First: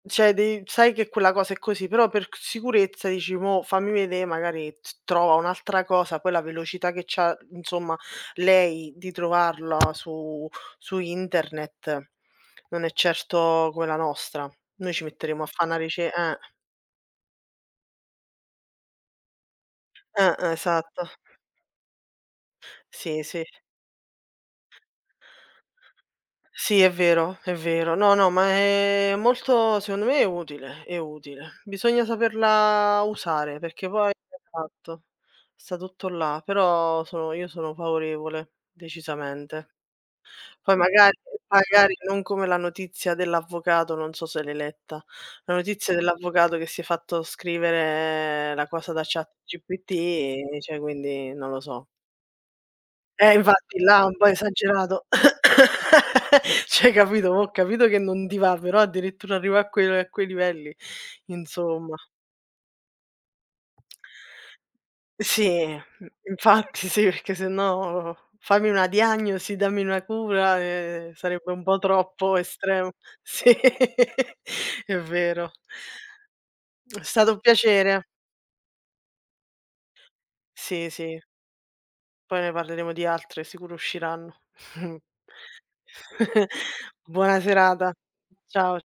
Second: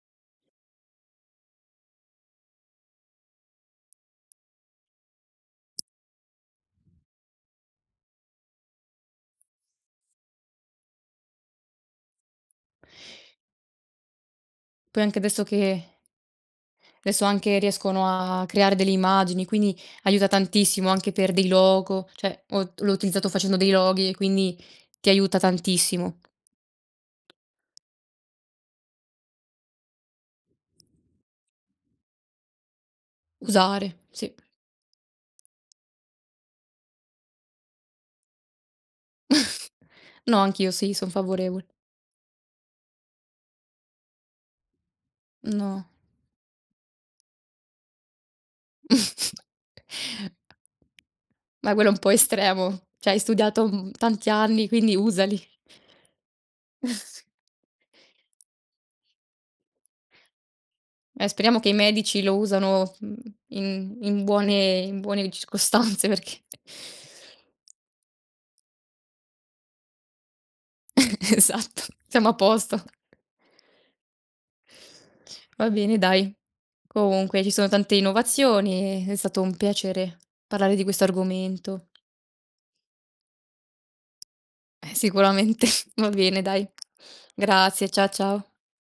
Cioè dev sai che quella cosa è così, però per c sicurezza dici: "Mò fammi vedè", magari t trova un'altra cosa, poi la velocità che c'ha, insomma, lei di trovarla su su Internet non è certo quella nostra. Noi ci Poi anche metteremmo adesso a fa' na che rice eh. adesso anche riescono a a creare delle immagini, quindi aiuta Eh, tantissimo esatto. anche per dei logo. Cioè, ho l'ho Sì, utilizzato sì. facendo dei loghi e quindi ti aiuta tantissimo. Sì, è vero, è vero. No, no, ma è molto secondo me è utile è utile. Bisogna saperla usare, perché Usare, poi sì. esatto, sta tutto là. Però sono io sono favorevole, decisamente. No, anch'io Poi sì, son magari favorevol magari non come la notizia dell'avvocato, non so se l'hai letta. La No. notizia dell'avvocato che si è fatto scrivere la cosa da ChatGPT, e cioè, quindi non lo Ma so. quello è un po' estremo. Cioè hai Eh studiato, infatti mhmm, là ha un po' tanti anni, quindi esagerato. usali. Cioè hai capito, mò ho capito che non ti va, però addirittura arrivà a que a quei livelli. Eh, speriamo che i Insomma. medici lo usano, mhmm, in in buone in buone Sì, mhmm, circostanze, perché infatti sì, perché sennò "fammi una diagnosi", "dammi una cura" e sarebbe un po' Esatto, siamo a troppo posto. estremo. Sì, è vero. Va bene, dai. È stato un Comunque ci sono tante piacere. innovazioni. E è stato un piacere parlare di Sì, questo sì. argomento. Poi ne parleremo di altre, sicuro usciranno. Eh sicuramente. Va bene, dai. Buona Grazie, serata. cia ciao. Ciao.